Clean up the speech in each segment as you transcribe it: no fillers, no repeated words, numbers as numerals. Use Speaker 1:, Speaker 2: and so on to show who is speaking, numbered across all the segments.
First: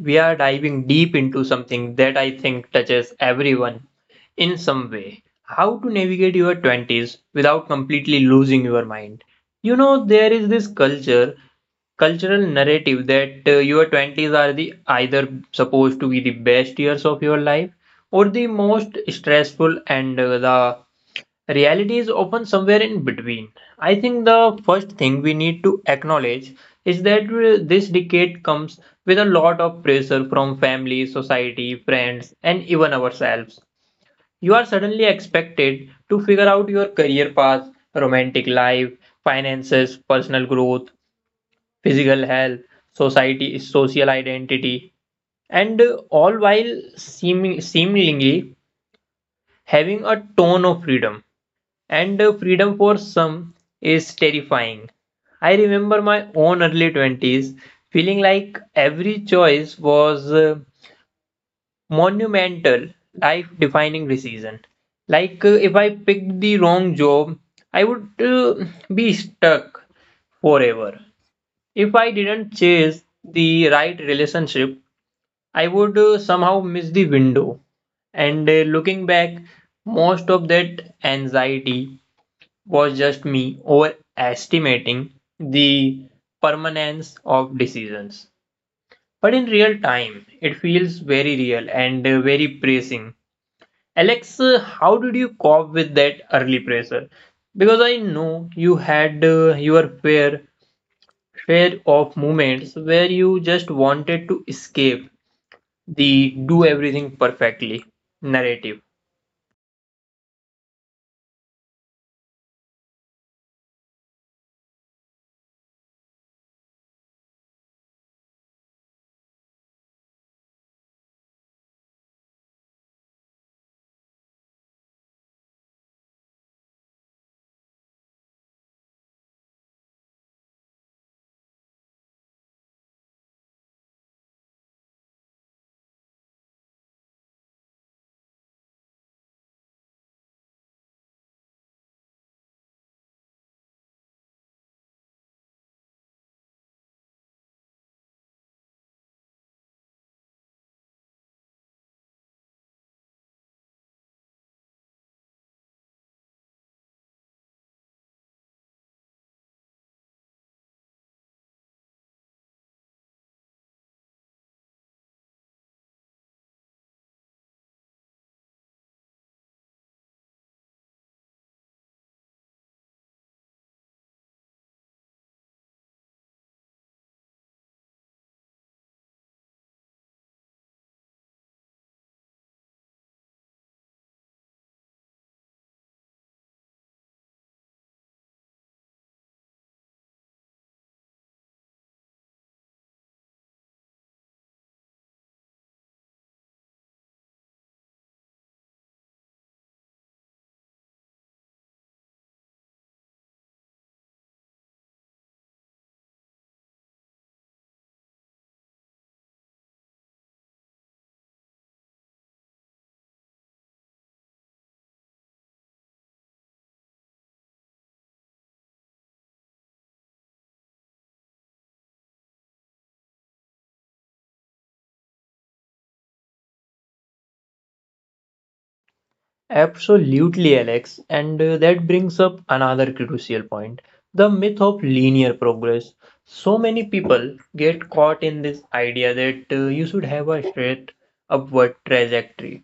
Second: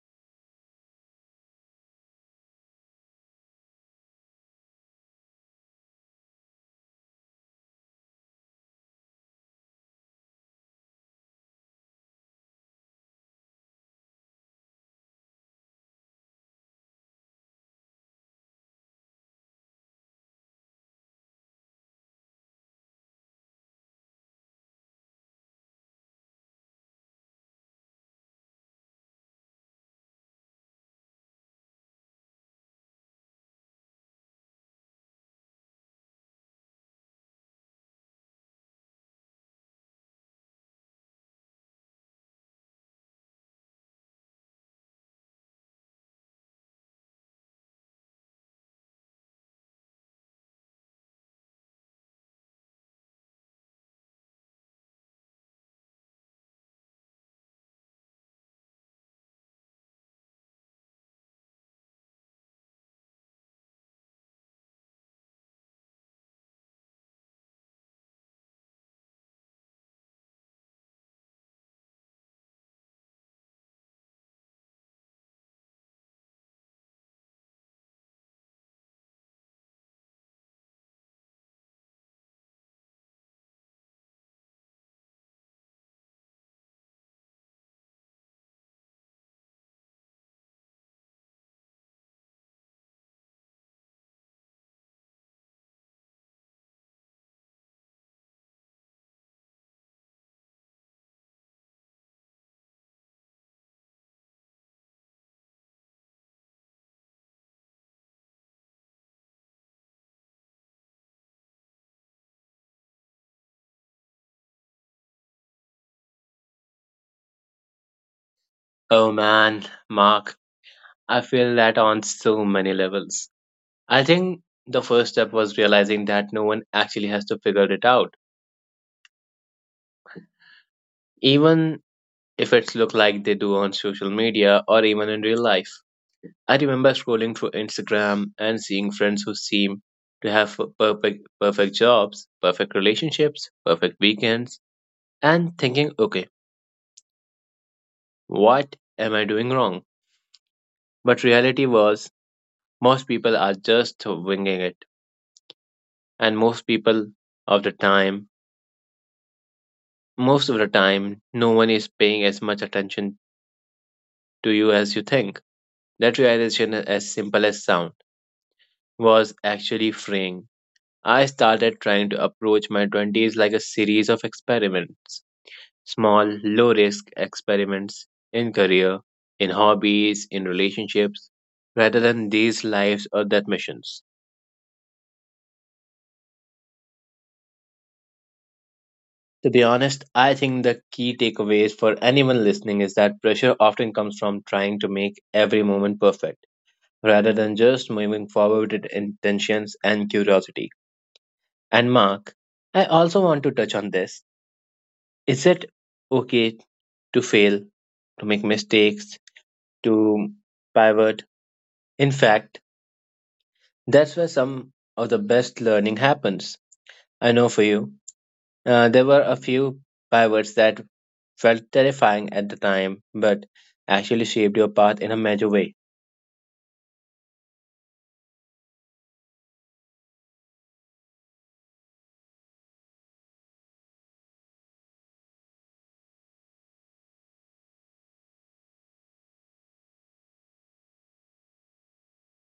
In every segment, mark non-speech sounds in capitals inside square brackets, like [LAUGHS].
Speaker 1: we are diving deep into something that I think touches everyone in some way, how to navigate your 20s without completely losing your mind. You know, there is this culture cultural narrative that your 20s are the either supposed to be the best years of your life or the most stressful, and the reality is often somewhere in between. I think the first thing we need to acknowledge is that this decade comes with a lot of pressure from family, society, friends, and even ourselves. You are suddenly expected to figure out your career path, romantic life, finances, personal growth, physical health, society social identity, and all while seemingly having a ton of freedom. And freedom for some is terrifying. I remember my own early 20s, feeling like every choice was monumental, life defining decision. Like, if I picked the wrong job, I would be stuck forever. If I didn't chase the right relationship, I would somehow miss the window. And looking back, most of that anxiety was just me overestimating the permanence of decisions. But in real time, it feels very real and very pressing. Alex, how did you cope with that early pressure? Because I know you had your fair share of moments where you just wanted to escape the do everything perfectly narrative.
Speaker 2: Oh man, Mark, I feel that on so many levels. I think the first step was realizing that no one actually has to figure it out, even if it's look like they do on social media or even in real life. I remember scrolling through Instagram and seeing friends who seem to have perfect jobs, perfect relationships, perfect weekends, and thinking, okay, what am I doing wrong? But reality was most people are just winging it, and of the time most of the time no one is paying as much attention to you as you think. That realization, as simple as sound, was actually freeing. I started trying to approach my 20s like a series of experiments, small low risk experiments in career, in hobbies, in relationships, rather than these lives or that missions. To be honest, I think the key takeaways for anyone listening is that pressure often comes from trying to make every moment perfect rather than just moving forward with intentions and curiosity. And Mark, I also want to touch on this. Is it okay to fail, to make mistakes, to pivot? In fact, that's where some of the best learning happens. I know for you, there were a few pivots that felt terrifying at the time, but actually shaped your path in a major way.
Speaker 1: Absolutely, Alex. And that brings up another crucial point, the myth of linear progress. So many people get caught in this idea that you should have a straight upward trajectory.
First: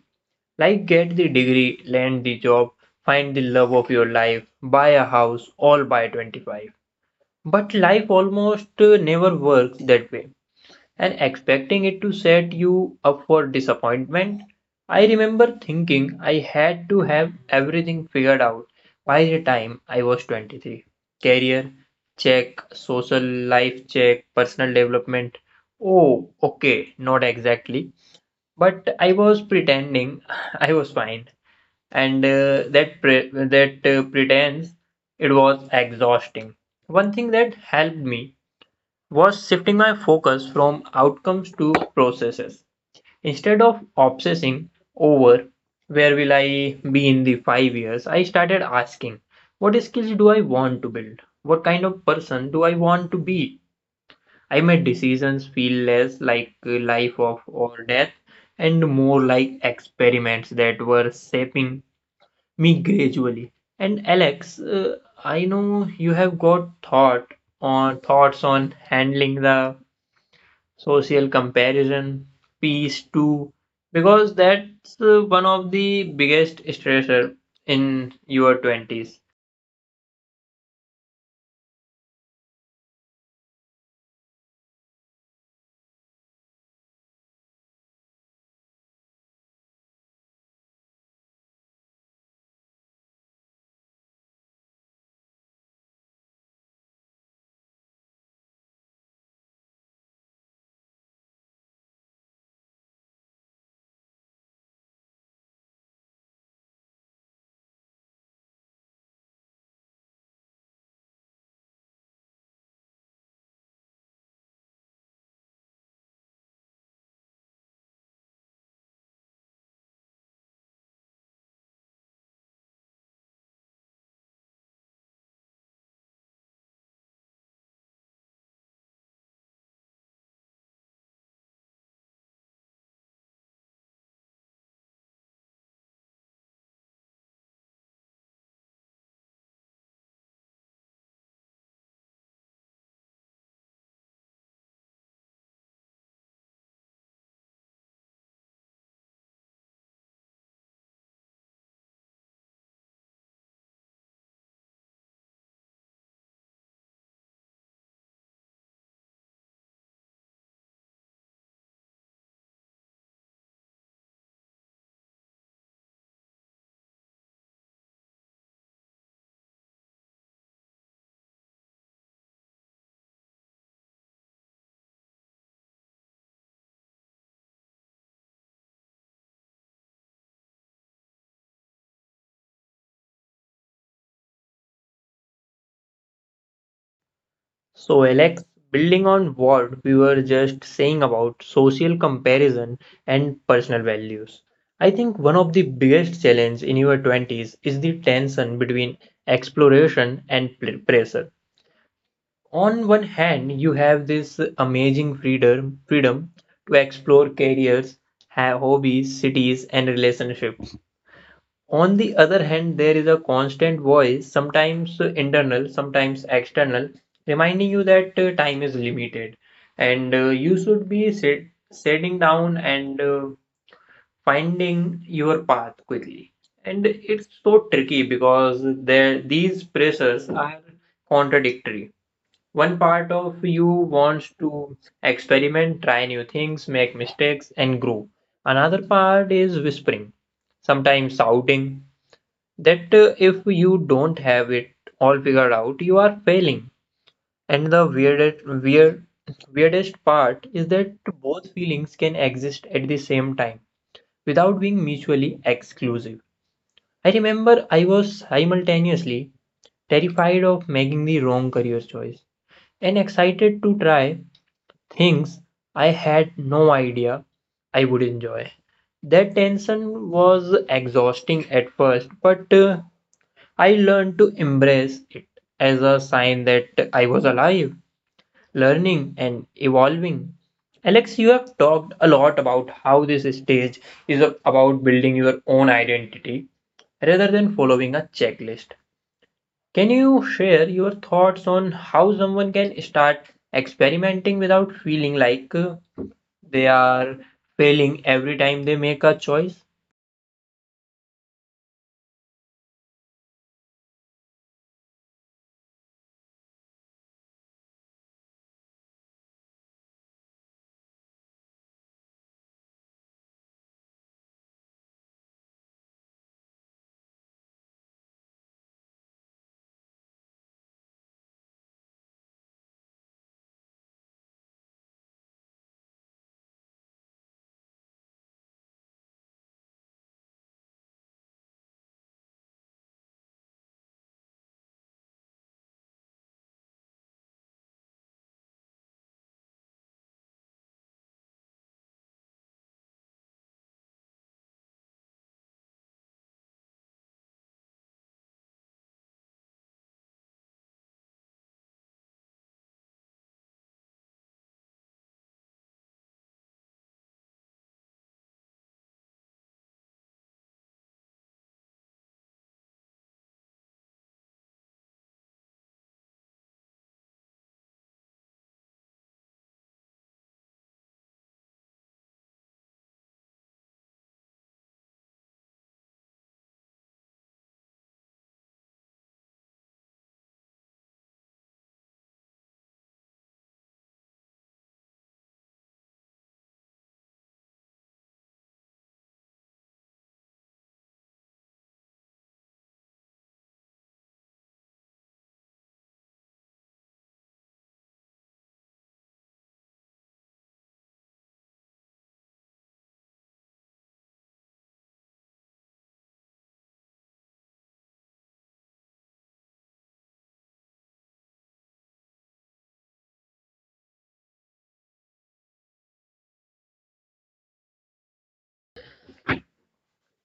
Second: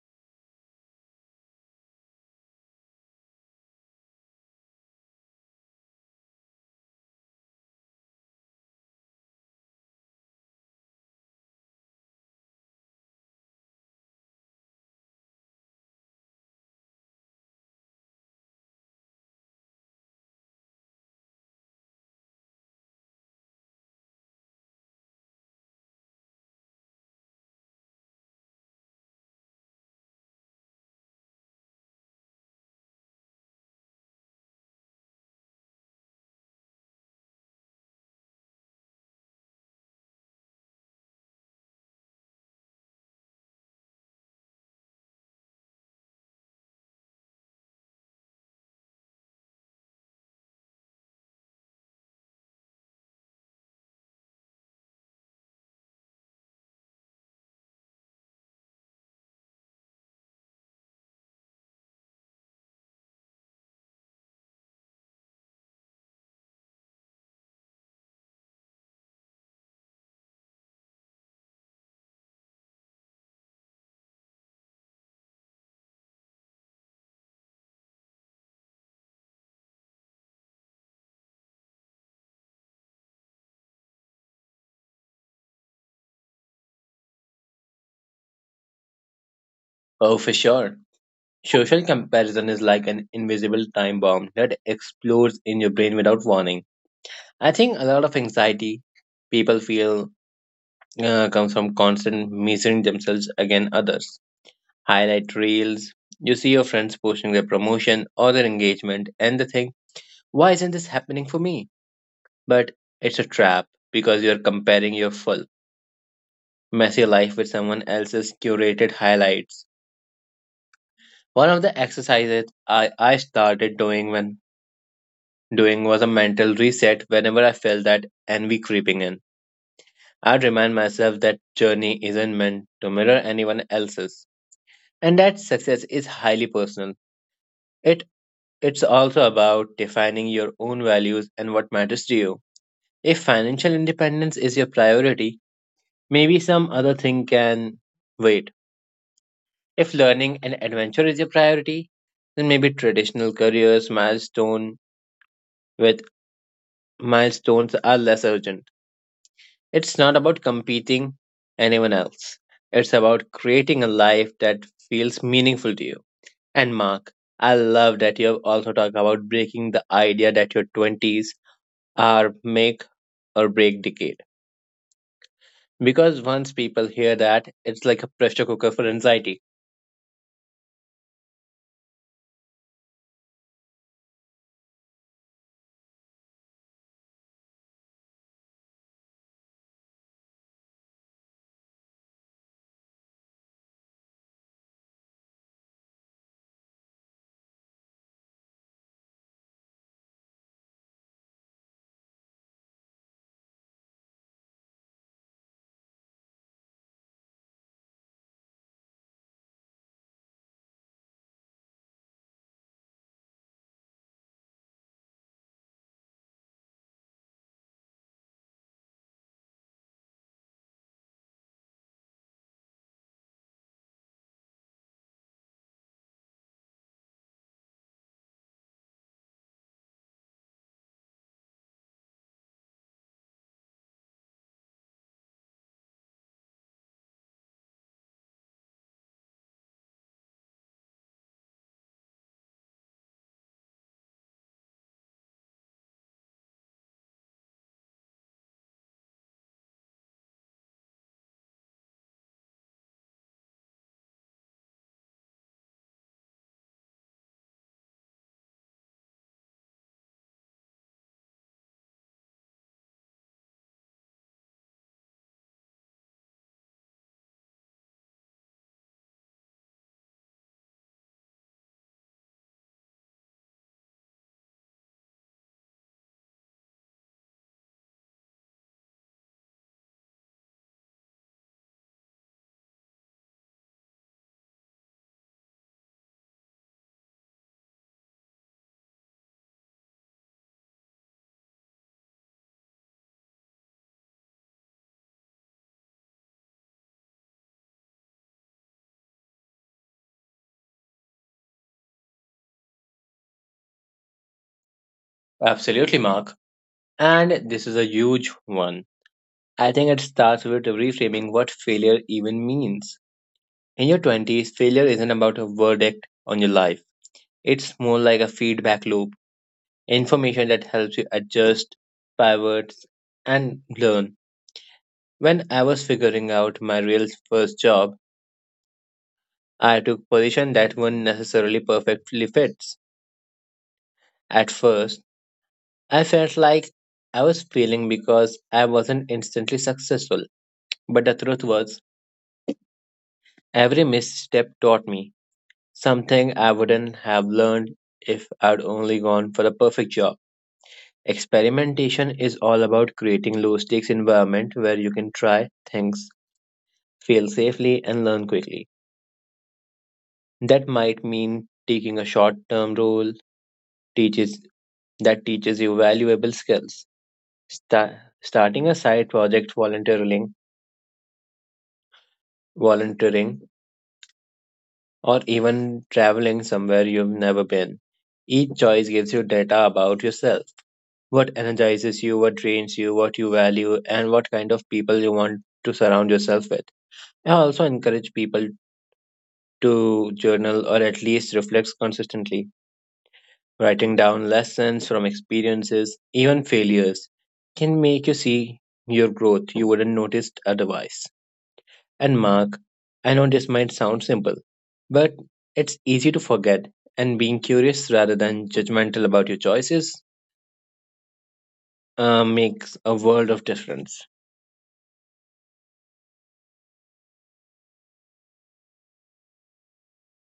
Speaker 1: Like, get the degree, land the job, find the love of your life, buy a house, all by 25. But life almost never works that way, and expecting it to set you up for disappointment. I remember thinking I had to have everything figured out by the time I was 23. Career, check. Social life, check. Personal development. Oh, okay, not exactly. But I was pretending [LAUGHS] I was fine, and that pretense, it was exhausting. One thing that helped me was shifting my focus from outcomes to processes. Instead of obsessing over where will I be in the 5 years, I started asking, what skills do I want to build? What kind of person do I want to be? I made decisions feel less like a life of or death and more like experiments that were shaping me gradually. And Alex, I know you have got thoughts on handling the social comparison, peace too, because that's one of the biggest stressor in your 20s.
Speaker 2: Oh, for sure. Social comparison is like an invisible time bomb that explodes in your brain without warning. I think a lot of anxiety people feel comes from constant measuring themselves against others. Highlight reels, you see your friends posting their promotion or their engagement, and the thing, why isn't this happening for me? But it's a trap because you're comparing your full messy life with someone else's curated highlights. One of the exercises I started doing when doing was a mental reset whenever I felt that envy creeping in. I'd remind myself that journey isn't meant to mirror anyone else's and that success is highly personal. It it's also about defining your own values and what matters to you. If financial independence is your priority, maybe some other thing can wait. If learning and adventure is your priority, then maybe traditional careers milestone with milestones are less urgent. It's not about competing anyone else. It's about creating a life that feels meaningful to you. And Mark, I love that you have also talk about breaking the idea that your 20s are make or break decade. Because once people hear that, it's like a pressure cooker for anxiety.
Speaker 1: So, Alex, building on what we were just saying about social comparison and personal values, I think one of the biggest challenge in your 20s is the tension between exploration and pressure. On one hand, you have this amazing freedom to explore careers, hobbies, cities, and relationships. On the other hand, there is a constant voice, sometimes internal, sometimes external, reminding you that time is limited and you should be sitting down and finding your path quickly. And it's so tricky because there these pressures are contradictory. One part of you wants to experiment, try new things, make mistakes, and grow. Another part is whispering, sometimes shouting, that if you don't have it all figured out, you are failing. And the weirdest part is that both feelings can exist at the same time without being mutually exclusive. I remember I was simultaneously terrified of making the wrong career choice and excited to try things I had no idea I would enjoy. That tension was exhausting at first, but I learned to embrace it as a sign that I was alive, learning, and evolving. Alex, you have talked a lot about how this stage is about building your own identity rather than following a checklist. Can you share your thoughts on how someone can start experimenting without feeling like they are failing every time they make a choice?
Speaker 2: Absolutely, Mark. And this is a huge one. I think it starts with reframing what failure even means. In your 20s, failure isn't about a verdict on your life, it's more like a feedback loop, information that helps you adjust, pivot, and learn. When I was figuring out my real first job, I took position that weren't necessarily perfectly fits. At first, I felt like I was failing because I wasn't instantly successful, but the truth was, every misstep taught me something I wouldn't have learned if I'd only gone for the perfect job. Experimentation is all about creating low stakes environment where you can try things, fail safely, and learn quickly. That might mean taking a short term role teaches that teaches you valuable skills. Sta- starting a side project, volunteering, or even traveling somewhere you've never been. Each choice gives you data about yourself. What energizes you, what drains you, what you value, and what kind of people you want to surround yourself with. I also encourage people to journal or at least reflect consistently. Writing down lessons from experiences, even failures, can make you see your growth you wouldn't notice otherwise. And Mark, I know this might sound simple, but it's easy to forget, and being curious rather than judgmental about your choices makes a world of difference.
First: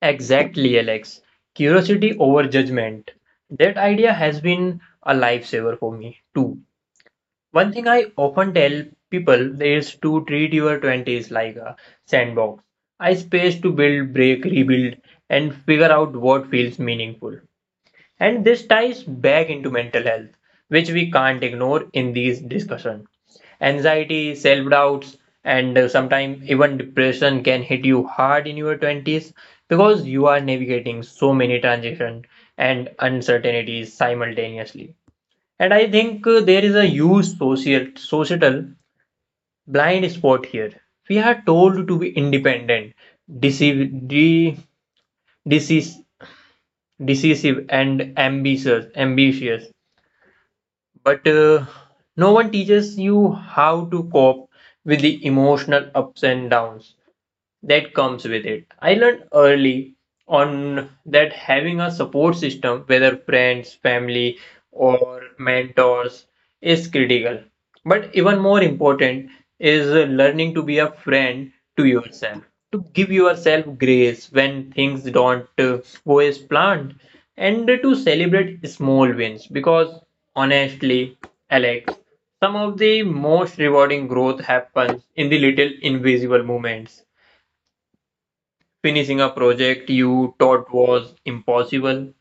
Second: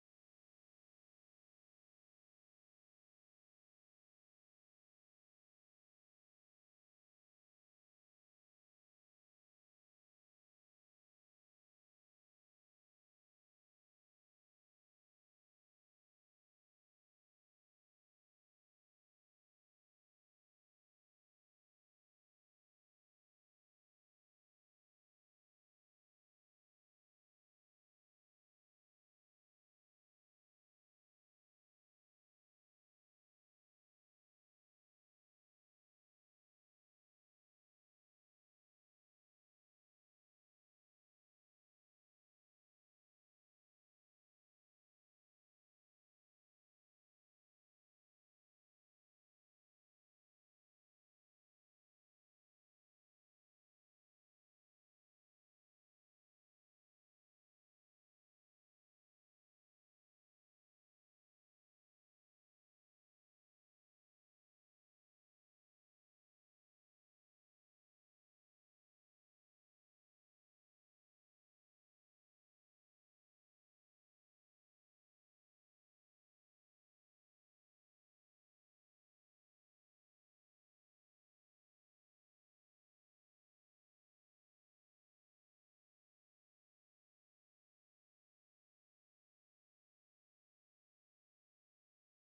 Speaker 1: Exactly, Alex. Curiosity over judgment. That idea has been a lifesaver for me, too. One thing I often tell people is to treat your 20s like a sandbox, a space to build, break, rebuild, and figure out what feels meaningful. And this ties back into mental health, which we can't ignore in these discussions. Anxiety, self doubts, and sometimes even depression can hit you hard in your 20s because you are navigating so many transitions and uncertainties simultaneously. And I think there is a huge societal blind spot here. We are told to be independent, deceive, de, deceive, decisive, and ambitious, but no one teaches you how to cope with the emotional ups and downs that comes with it. I learned early on that having a support system, whether friends, family, or mentors, is critical. But even more important is learning to be a friend to yourself, to give yourself grace when things don't go as planned, and to celebrate small wins. Because honestly, Alex, some of the most rewarding growth happens in the little invisible moments. Finishing a project you thought was impossible,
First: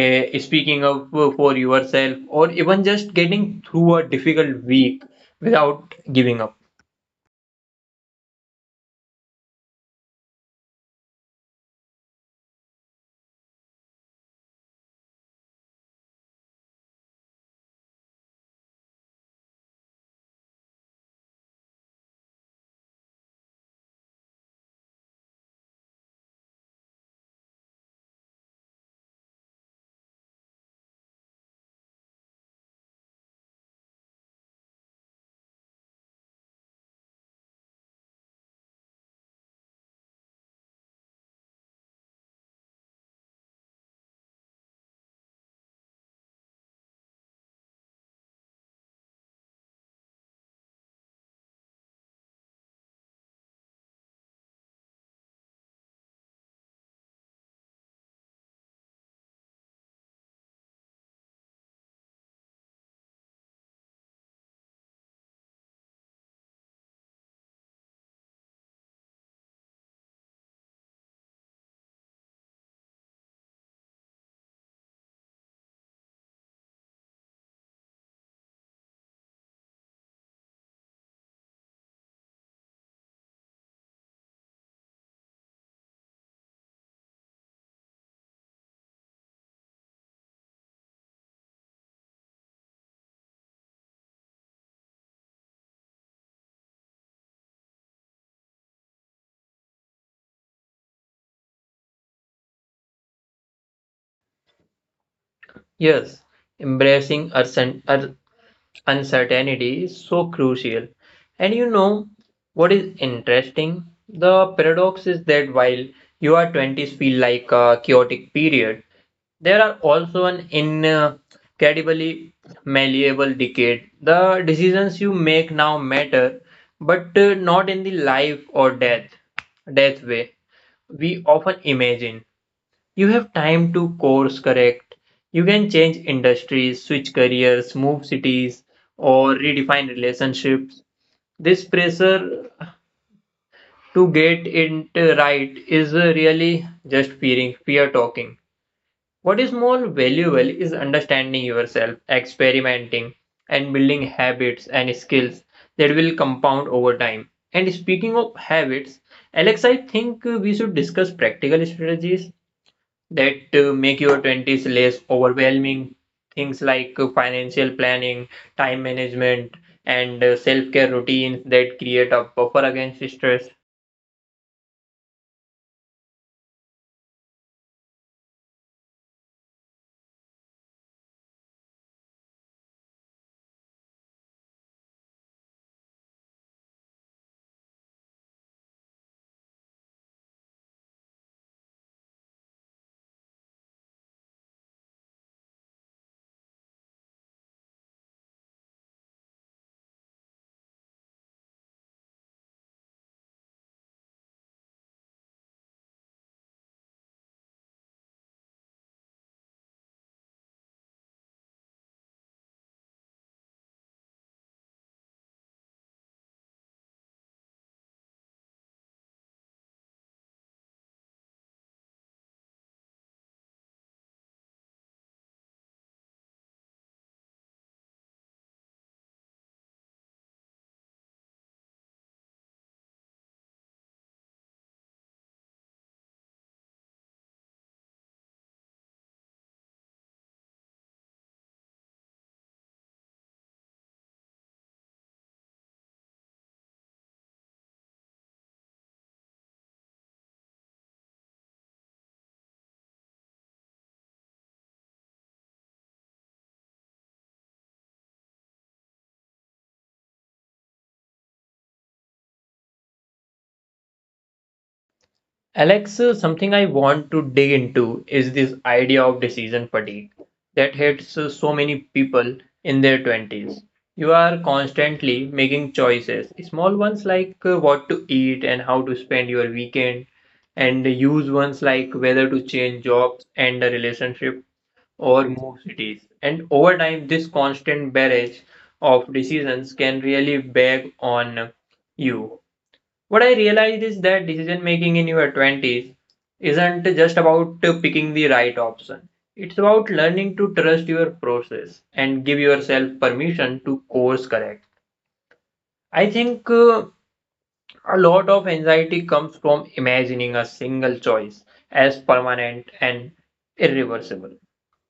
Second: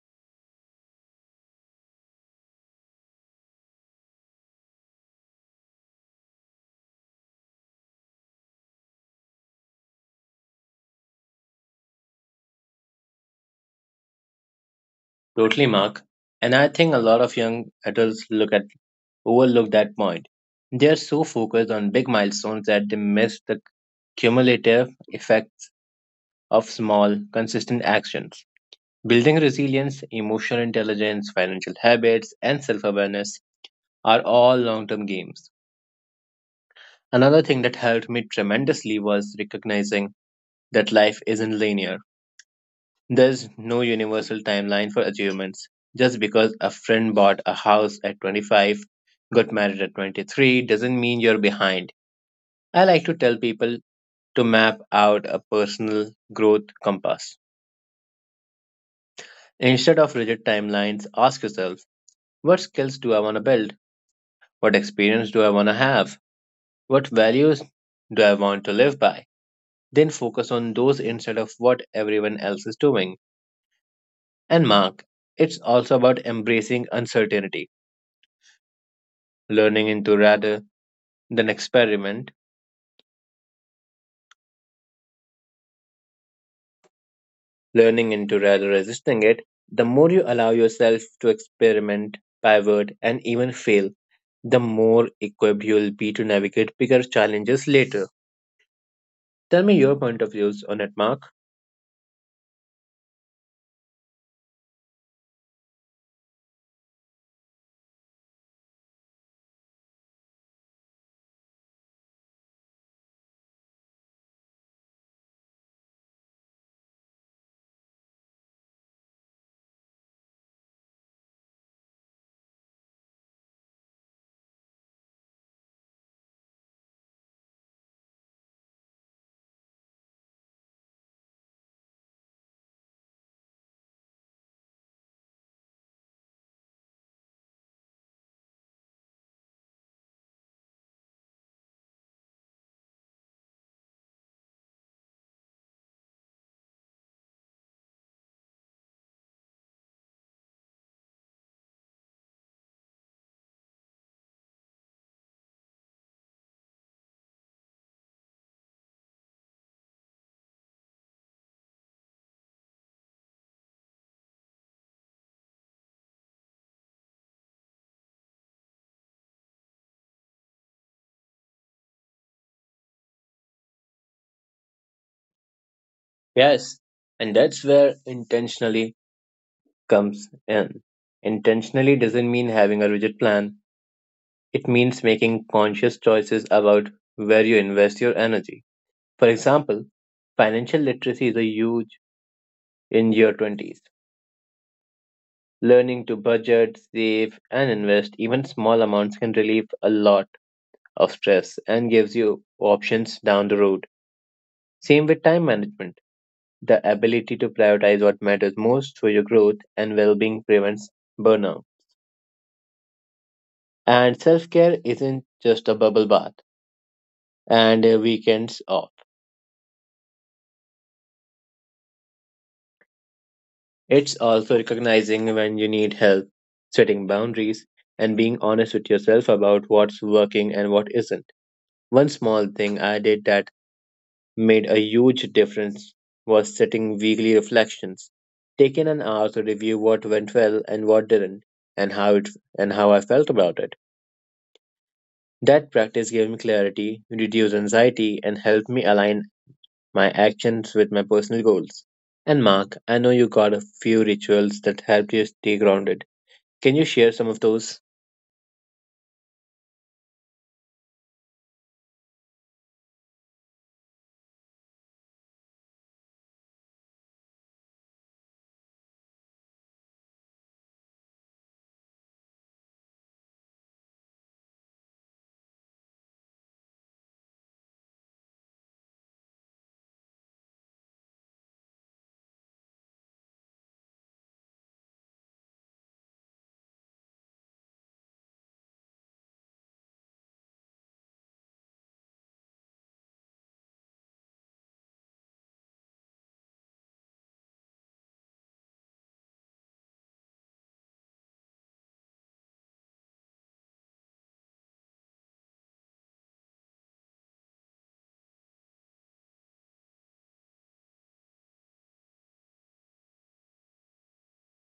Speaker 1: speaking up for yourself, or even just getting through a difficult week without giving up.
Speaker 2: Totally, Mark. And I think a lot of young adults look at overlook that point. They are so focused on big milestones that they miss the cumulative effects of small, consistent actions. Building resilience, emotional intelligence, financial habits, and self awareness are all long term games. Another thing that helped me tremendously was recognizing that life isn't linear. There's no universal timeline for achievements. Just because a friend bought a house at 25, got married at 23, doesn't mean you're behind. I like to tell people to map out a personal growth compass. Instead of rigid timelines, ask yourself, what skills do I want to build? What experience do I want to have? What values do I want to live by? Then focus on those instead of what everyone else is doing. And Mark, it's also about embracing uncertainty, learning into rather than experiment, learning into rather resisting it. The more you allow yourself to experiment, pivot, and even fail, the more equipped you'll be to navigate bigger challenges later. Tell me your point of views on it, Mark.
Speaker 1: Yes, embracing our uncertainty is so crucial. And you know what is interesting? The paradox is that while your 20s feel like a chaotic period, there are also an incredibly malleable decade. The decisions you make now matter, but not in the life or death way we often imagine. You have time to course correct. You can change industries, switch careers, move cities, or redefine relationships. This pressure to get it right is really just fear talking. What is more valuable is understanding yourself, experimenting, and building habits and skills that will compound over time. And speaking of habits, Alex, I think we should discuss practical strategies that make your 20s less overwhelming. Things like financial planning, time management, and self care routines that create a buffer against stress.
Speaker 2: Yes, and that's where intentionally comes in. Intentionally doesn't mean having a rigid plan, it means making conscious choices about where you invest your energy. For example, financial literacy is a huge in your 20s. Learning to budget, save, and invest even small amounts can relieve a lot of stress and gives you options down the road. Same with time management. The ability to prioritize what matters most for your growth and well being prevents burnout. And self care isn't just a bubble bath and weekends off, it's also recognizing when you need help, setting boundaries, and being honest with yourself about what's working and what isn't. One small thing I did that made a huge difference was setting weekly reflections, taking an hour to review what went well and what didn't, and how it and how I felt about it. That practice gave me clarity, reduced anxiety, and helped me align my actions with my personal goals. And Mark, I know you got a few rituals that helped you stay grounded. Can you share some of those?
Speaker 1: Alex, something I want to dig into is this idea of decision fatigue that hits so many people in their 20s. You are constantly making choices, small ones like what to eat and how to spend your weekend, and huge ones like whether to change jobs and a relationship, or move cities. And over time, this constant barrage of decisions can really bag on you. What I realized is that decision making in your 20s isn't just about picking the right option. It's about learning to trust your process and give yourself permission to course correct. I think a lot of anxiety comes from imagining a single choice as permanent and irreversible.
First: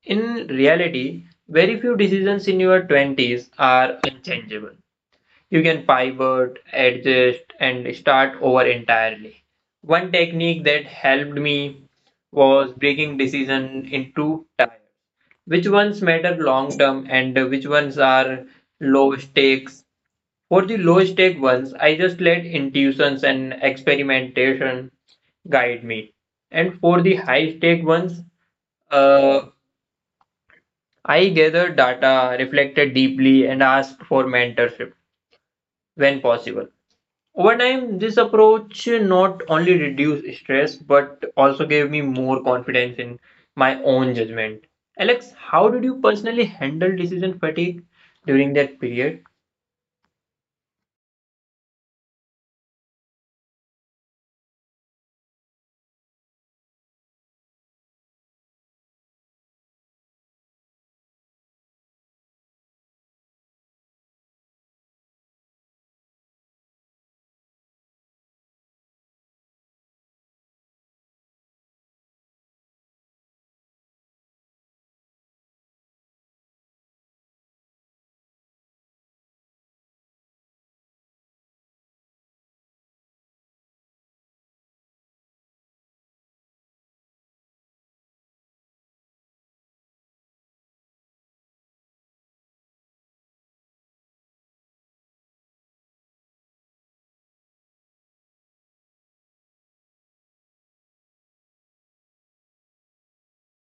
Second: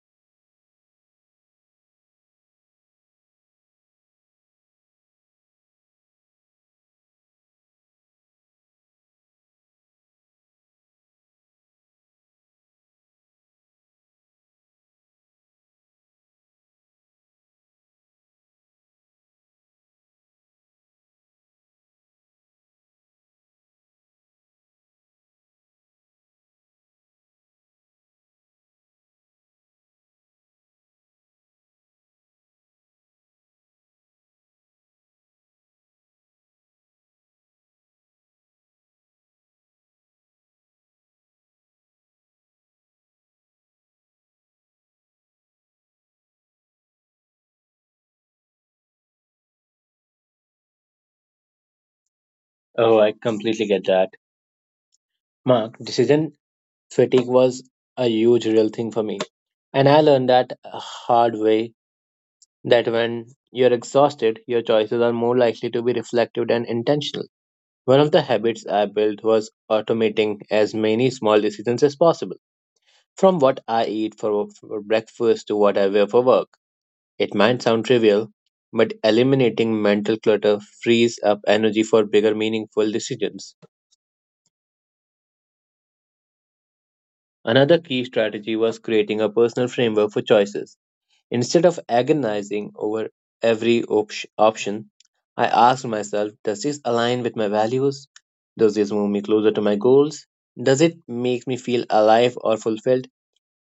Speaker 1: In reality, very few decisions in your 20s are unchangeable. You can pivot, adjust, and start over entirely. One technique that helped me was breaking decision into tiers. Which ones matter long term and which ones are low stakes? For the low stake ones, I just let intuitions and experimentation guide me. And for the high stake ones, uh, I gathered data, reflected deeply, and asked for mentorship when possible. Over time, this approach not only reduced stress but also gave me more confidence in my own judgment. Alex, how did you personally handle decision fatigue during that period?
Speaker 2: Oh, I completely get that. Mark, decision fatigue was a huge real thing for me. And I learned that a hard way that when you're exhausted, your choices are more likely to be reflective and intentional. One of the habits I built was automating as many small decisions as possible, from what I eat for breakfast to what I wear for work. It might sound trivial, but eliminating mental clutter frees up energy for bigger, meaningful decisions. Another key strategy was creating a personal framework for choices. Instead of agonizing over every option, I asked myself, does this align with my values? Does this move me closer to my goals? Does it make me feel alive or fulfilled?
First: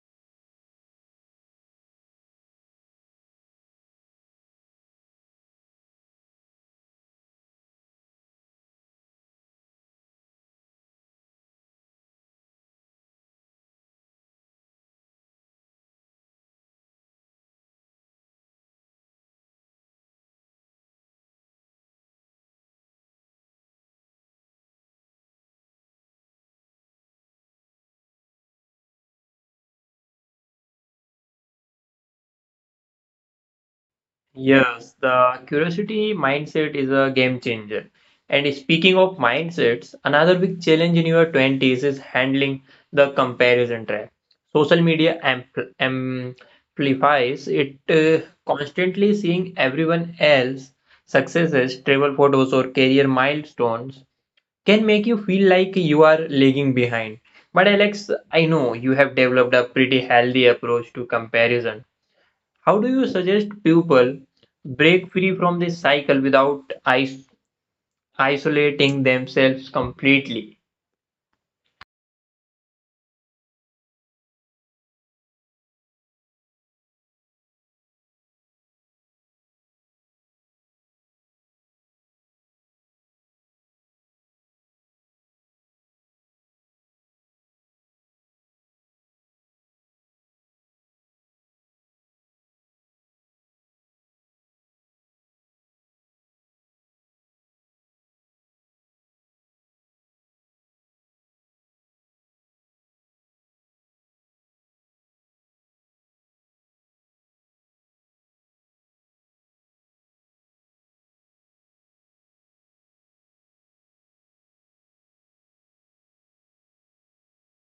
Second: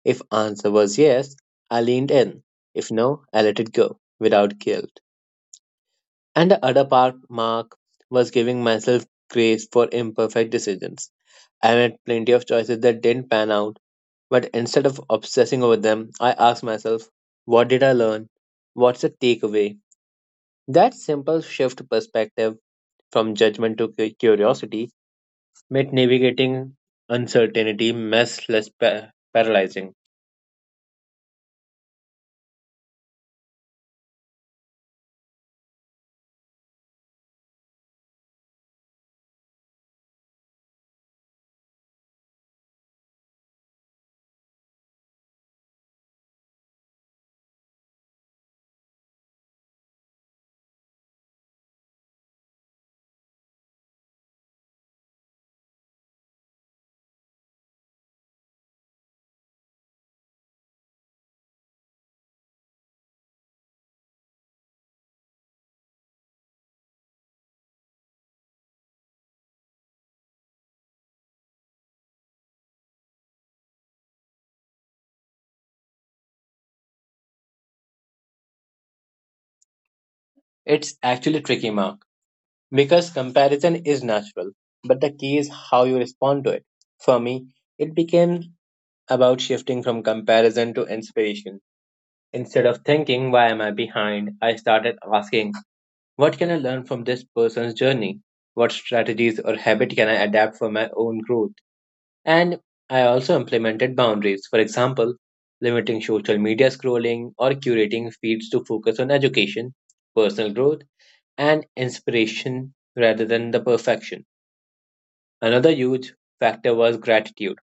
Speaker 2: If answer was yes, I leaned in. If no, I let it go without guilt. And the other part, Mark, was giving myself grace for imperfect decisions. I made plenty of choices that didn't pan out, but instead of obsessing over them, I ask myself, what did I learn? What's the takeaway? That simple shift perspective from judgment to curiosity made navigating uncertainty mess less paralyzing.
Speaker 1: Yes, the curiosity mindset is a game changer. And speaking of mindsets, another big challenge in your 20s is handling the comparison trap. Social media amplifies it, constantly seeing everyone else successes, travel photos, or career milestones can make you feel like you are lagging behind. But Alex, I know you have developed a pretty healthy approach to comparison. How do you suggest people break free from this cycle without is- isolating themselves completely?
Speaker 2: It's actually tricky, Mark, because comparison is natural, but the key is how you respond to it. For me, it became about shifting from comparison to inspiration. Instead of thinking, why am I behind? I started asking, what can I learn from this person's journey? What strategies or habit can I adapt for my own growth? And I also implemented boundaries, for example, limiting social media scrolling or curating feeds to focus on education, personal growth, and inspiration rather than the perfection. Another huge factor was gratitude,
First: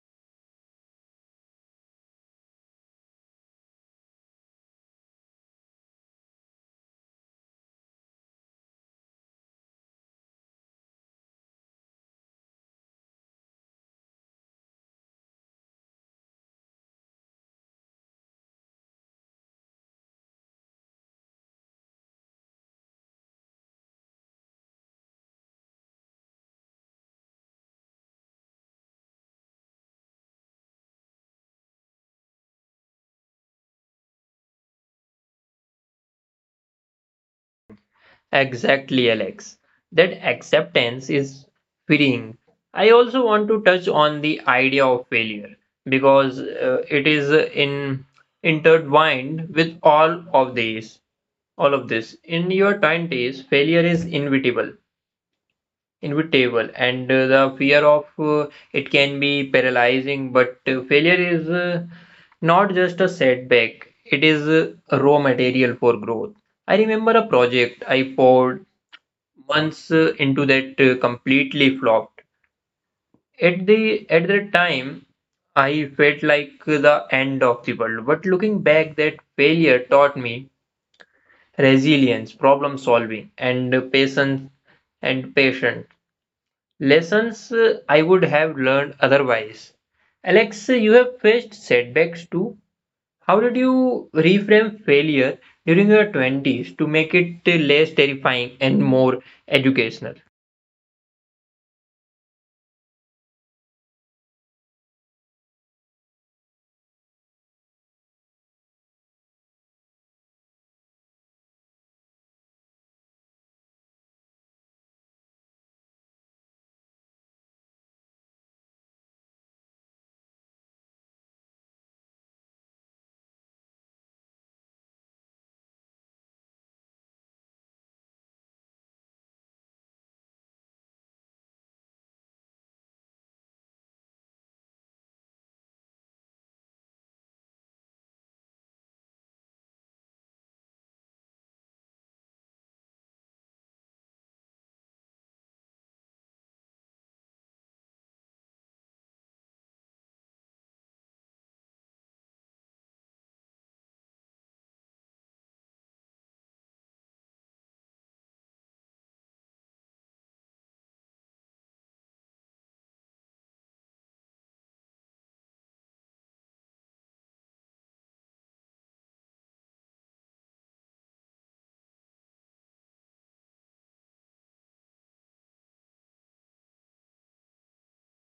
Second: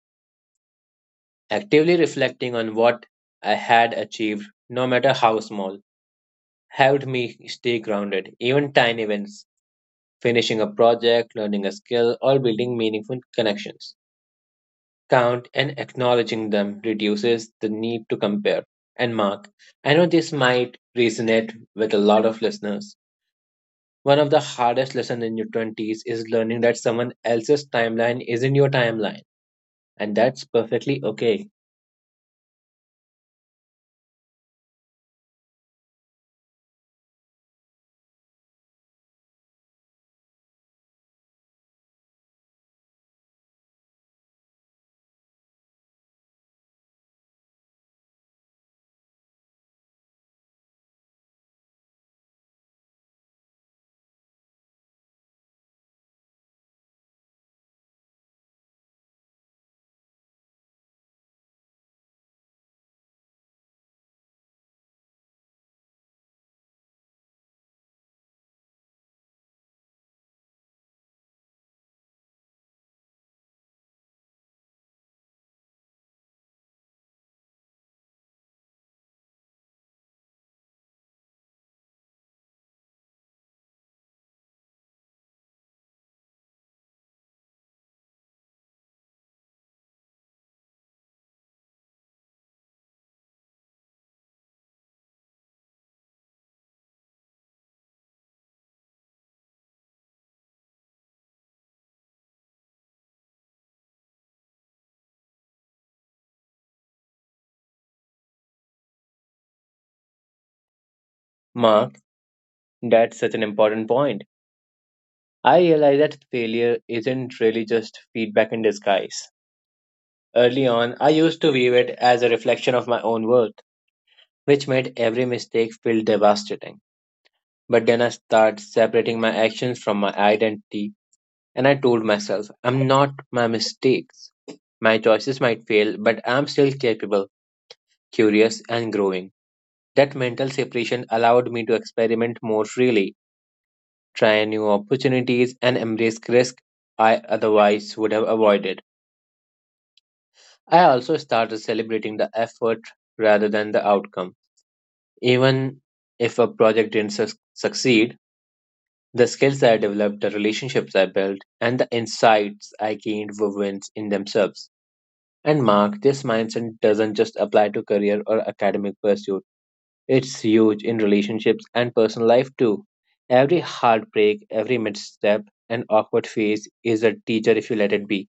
Speaker 2: actively reflecting on what I had achieved, no matter how small, helped me stay grounded. Even tiny wins, finishing a project, learning a skill, or building meaningful connections. Count and acknowledging them reduces the need to compare. And Mark, I know this might resonate with a lot of listeners. One of the hardest lessons in your 20s is learning that someone else's timeline isn't your timeline, and that's perfectly okay.
Speaker 1: Exactly, Alex. That acceptance is freeing. I also want to touch on the idea of failure because it is in intertwined with all of this. In your 20s, failure is inevitable, and the fear of it can be paralyzing, but failure is not just a setback, it is a raw material for growth. I remember a project I poured months into that completely flopped. At that time, I felt like the end of the world, but looking back, that failure taught me resilience, problem solving, and patience, lessons I would have learned otherwise. Alex, you have faced setbacks too. How did you reframe failure during your 20s to make it less terrifying and more educational?
Speaker 2: Mark, that's such an important point. I realize that failure isn't really just feedback in disguise. Early on, I used to view it as a reflection of my own worth, which made every mistake feel devastating. But then I started separating my actions from my identity, and I told myself, I'm not my mistakes. My choices might fail, but I'm still capable, curious, and growing. That mental separation allowed me to experiment more freely, try new opportunities, and embrace risks I otherwise would have avoided. I also started celebrating the effort rather than the outcome. Even if a project didn't succeed, the skills I developed, the relationships I built, and the insights I gained were wins in themselves. And Mark, this mindset doesn't just apply to career or academic pursuit. It's huge in relationships and personal life too. Every heartbreak, every misstep, and awkward phase is a teacher if you let it be.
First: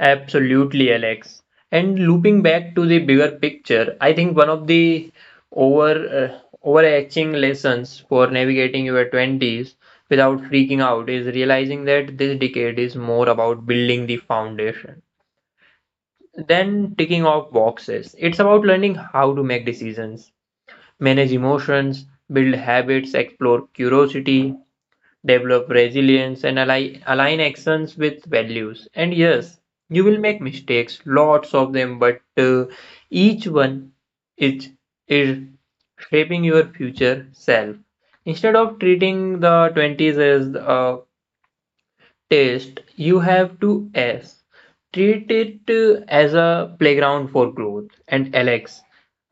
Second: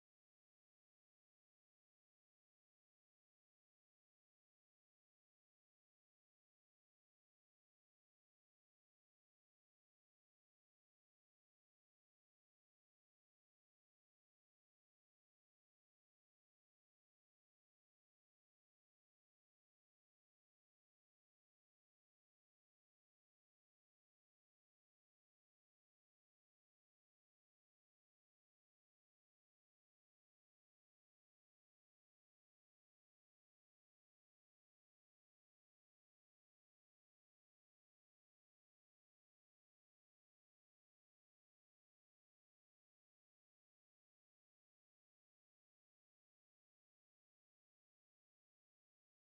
Speaker 1: Absolutely, Alex. And looping back to the bigger picture, I think one of the overarching lessons for navigating your 20s without freaking out is realizing that this decade is more about building the foundation than ticking off boxes. It's about learning how to make decisions, manage emotions, build habits, explore curiosity, develop resilience, and align actions with values. And yes, you will make mistakes, lots of them, but each one is, is shaping your future self. Instead of treating the 20s as a taste, you have to S. Treat it as a playground for growth. And Alex,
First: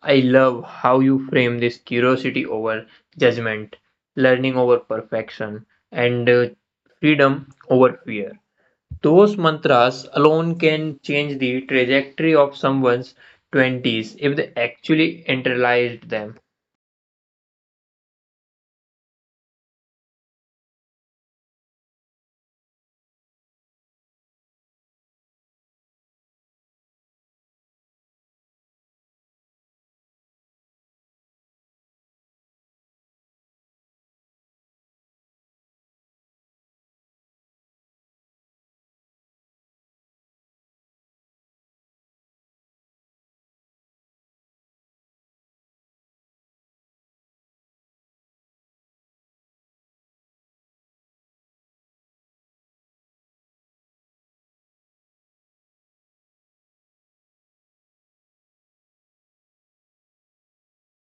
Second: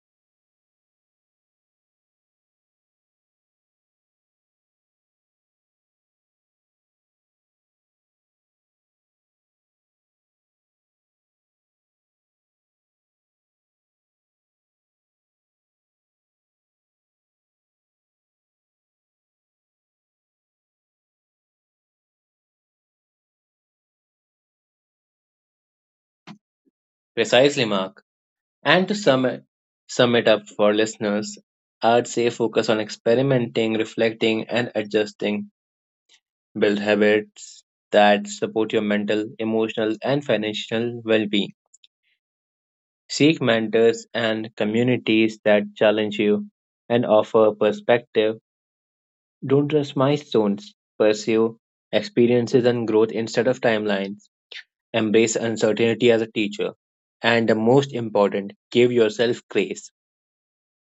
Speaker 1: I love how you frame this: curiosity over judgment, learning over perfection, and freedom over fear. Those mantras alone can change the trajectory of someone's 20s if they actually internalized them.
Speaker 2: Precisely, Mark. And to sum it up for listeners, I'd say focus on experimenting, reflecting, and adjusting. Build habits that support your mental, emotional, and financial well being. Seek mentors and communities that challenge you and offer perspective. Don't trust milestones. Pursue experiences and growth instead of timelines. Embrace uncertainty as a teacher. And the most important, give yourself grace.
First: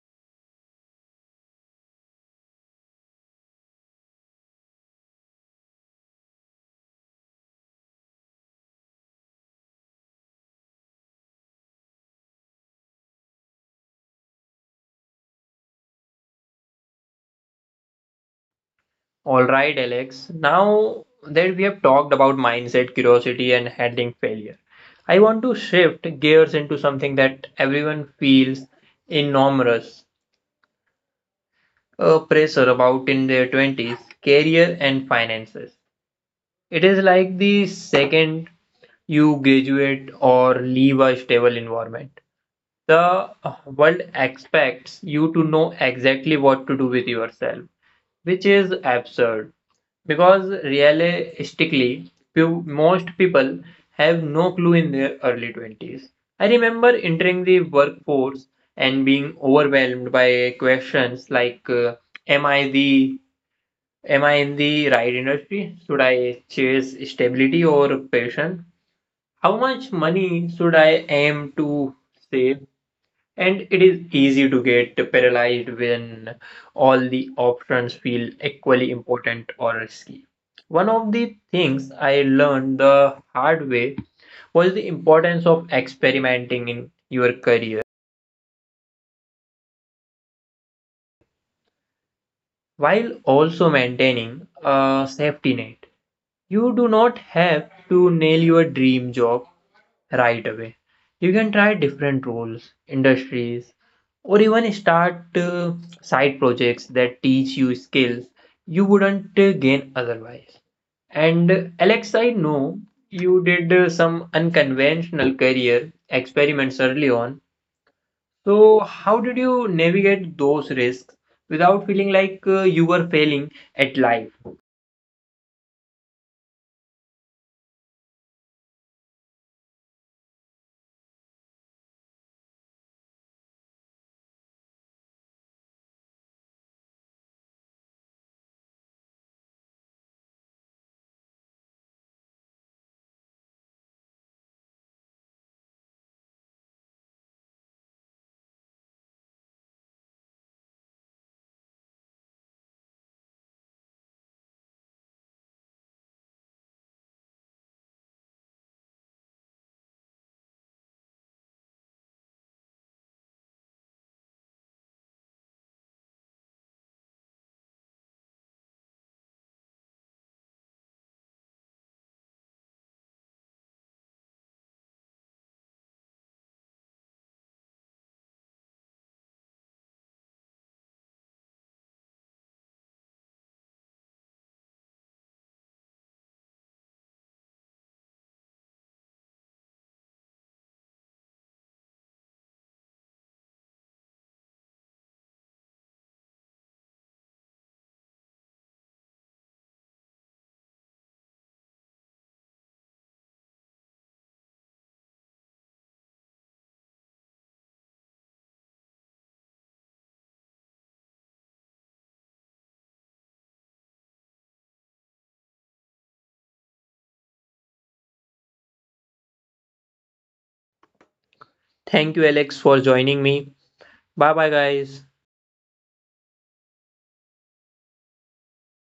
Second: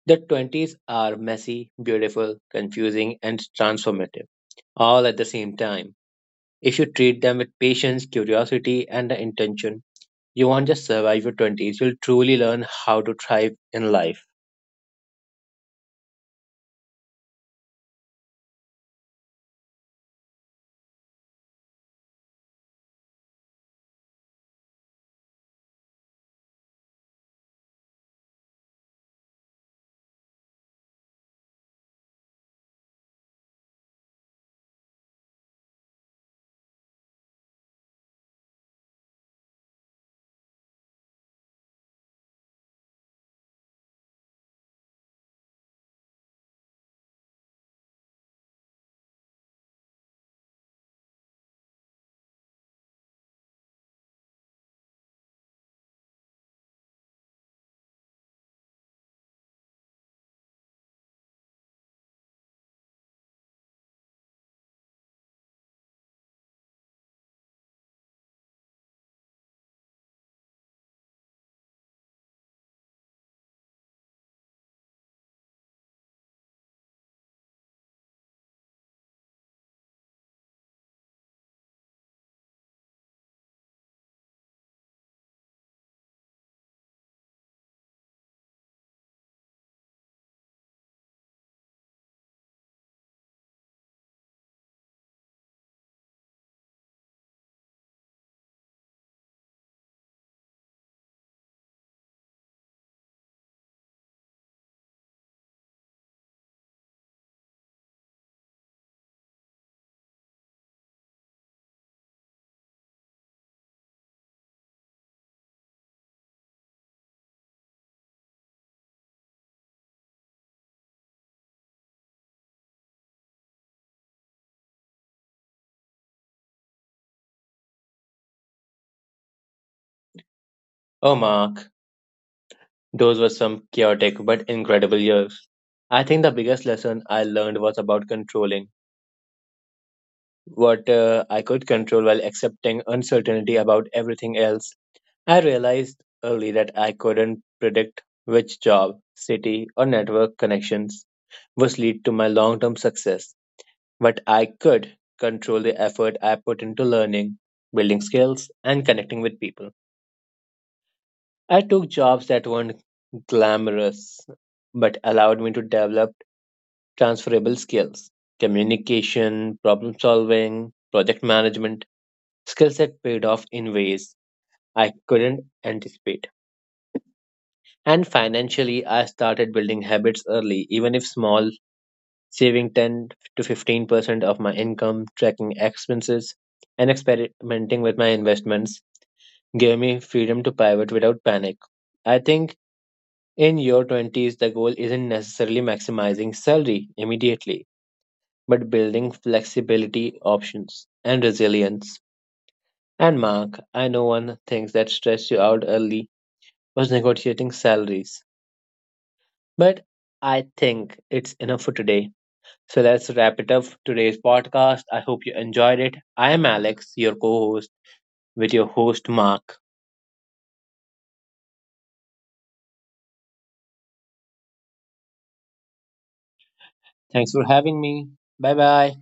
Speaker 2: The 20s are messy, beautiful, confusing, and transformative all at the same time. If you treat them with patience, curiosity, and the intention, you won't just survive your 20s, you'll truly learn how to thrive in life.
Speaker 1: All right, Alex. Now that we have talked about mindset, curiosity, and handling failure, I want to shift gears into something that everyone feels enormous pressure about in their 20s: career and finances. It is like the second you graduate or leave a stable environment, the world expects you to know exactly what to do with yourself, which is absurd. Because realistically, most people have no clue in their early 20s. I remember entering the workforce and being overwhelmed by questions like, am I the am I in the right industry? Should I chase stability or passion? How much money should I aim to save? And it is easy to get paralyzed when all the options feel equally important or risky. One of the things I learned the hard way was the importance of experimenting in your career while also maintaining a safety net. You do not have to nail your dream job right away. You can try different roles, industries, or even start side projects that teach you skills you wouldn't gain otherwise. And Alex, I know you did some unconventional career experiments early on. So, how did you navigate those risks without feeling like you were failing at life?
Speaker 2: Oh, Mark, those were some chaotic but incredible years. I think the biggest lesson I learned was about controlling what I could control while accepting uncertainty about everything else. I realized early that I couldn't predict which job, city, or network connections would lead to my long term success. But I could control the effort I put into learning, building skills, and connecting with people. I took jobs that weren't glamorous, but allowed me to develop transferable skills: communication, problem solving, project management, skills that paid off in ways I couldn't anticipate. And financially, I started building habits early, even if small, saving 10 to 15% of my income, tracking expenses, and experimenting with my investments gave me freedom to pivot without panic. I think in your 20s, the goal isn't necessarily maximizing salary immediately, but building flexibility, options, and resilience. And Mark, I know one thing that stressed you out early was negotiating salaries, but I think it's enough for today. So let's wrap it up today's podcast. I hope you enjoyed it. I am Alex, your co host, with your host, Mark.
Speaker 1: Thank you, Alex, for joining me. Bye bye, guys.
Speaker 2: Thanks for having me. Bye bye.